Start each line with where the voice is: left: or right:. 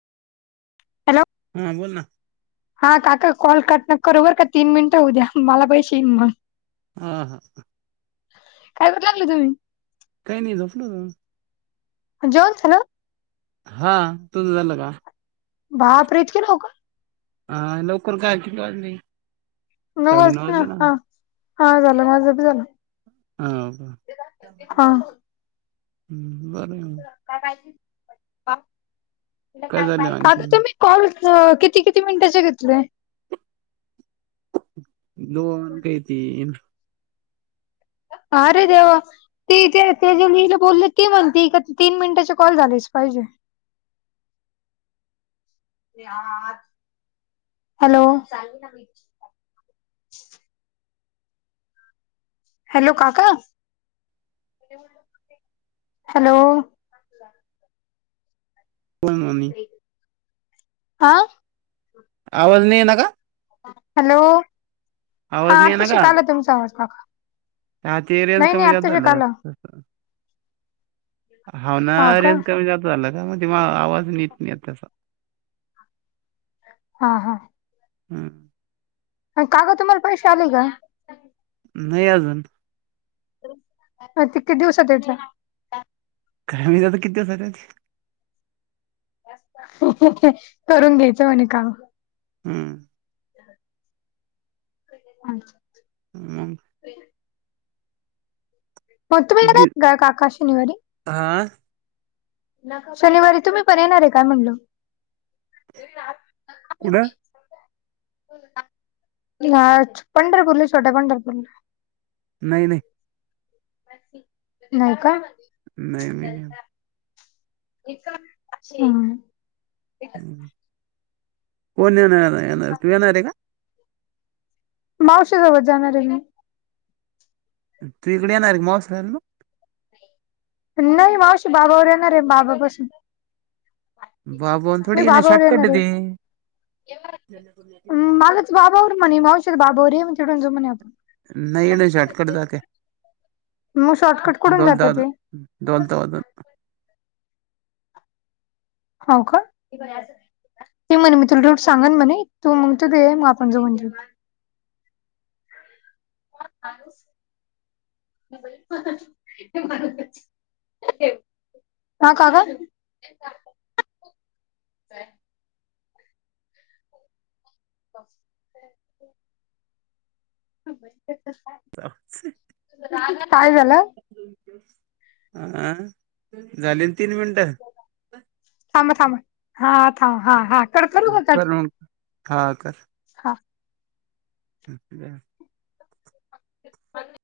left: Hello.
right: हा बोल ना.
left: हा काका कॉल कट नका करु बरका तीन मिनिटं होऊ द्या मला पैसे येईन मग.
right: हा हा.
left: काय करू लागलं तुम्ही?
right: काही नाही झोपलो होतो.
left: जेवण झाल?
right: हा. तुझ झालं का?
left: बापरे इतक्या लवकर.
right: हा लवकर काय कीती वाजले?
left: नऊ
right: साडेनऊ
left: वाजलेना
right: वाजले ना
left: हा. हा झालं माझंबी झालं.
right: ह.
left: हा
right: बरय म.
left: काय पाजेत काय?
right: झालं
left: काका
right: आणखीन?
left: तुम्ही कॉल किती किती मिनिटाचे घेतले?
right: दोन ते तीन.
left: अरे देवा. तेथे ते जे लिहिले बोलले. ती म्हणते तीन मिनिटाचे कॉल झालेच पाहिजे. [inaudible] हॅलो. हॅलो काका. हॅलो.
right: कोण म्हणी?
left: अ.
right: आवाज नाही येना का?
left: हॅलो. हा
right: आवाज नाही येईना का?
left: आताशिक आला तुमचा आवाज काका.
right: हा ते रेंज
left: नाही नाही
right: कमी जास्त
left: आत्ता
right: झाल्यावर
left: शिकाला
right: होतं तसं. हावना
left: हो का
right: रेंज कमी जादा झाला का, मग तेव्हा आवाज नीट नाही त्याचा.
left: हा हा.
right: हम्म.
left: काका तुम्हाला पैसे आलेय का?
right: नाही अजून.
left: अ ते कीती दिवसात येता.
right: काय माहीत आता किती दिवसात येता ते.
left: करून घ्यायचं म्हणे काम.
right: हम्म.
left: हम्म.
right: मग?
left: मग तुम्ही येणारे काय काका शनिवारी?
right: आ.
left: शनिवारी तुम्ही पण येणारे काय म्हणल? [inaudible]
right: कुठं?
left: हाच पंढरपूरला. छोट्या पंढरपूरला.
right: नाही नाही.
left: नाही का?
right: नाही मी नाही येनार.
left: ह ह.
right: कोण येणारे येणार. तू येणारे का?
left: मावशी सोबत जाणारे मी.
right: तु इकड येनारे मावशी सग म.
left: नाही मावशी बाबाबर येणारे. बाबापशी.
right: बाबा
left: मी
right: थोडी येणं
left: बाबाबर
right: शॉर्टकट आहे
left: येणारे.
right: ते
left: मला बाबाबर म्हणे. मावशीत बाबाबर ये म्हणे. तीडून जऊ म्हणे आपण.
right: नाही नाही. शॉर्टकट जाते.
left: मग शॉर्टकट कुठून जात
right: डोलता
left: ते
right: डोलता [unintelligible] वा
left: हो का. ते म्हणे मी तुला रूट सांगन म्हणे तू मग तिथे ये आपण जाऊन देऊ. [unintelligible] हां काका बस [unintelligible]
right: [unintelligible]
left: काय झाल.
right: अं झाले तीन मिनटं.
left: थांबा थांबा हा थांब हा हा कड कण बोलताय.
right: मग हां कर
left: हां
right: ह [inaudible]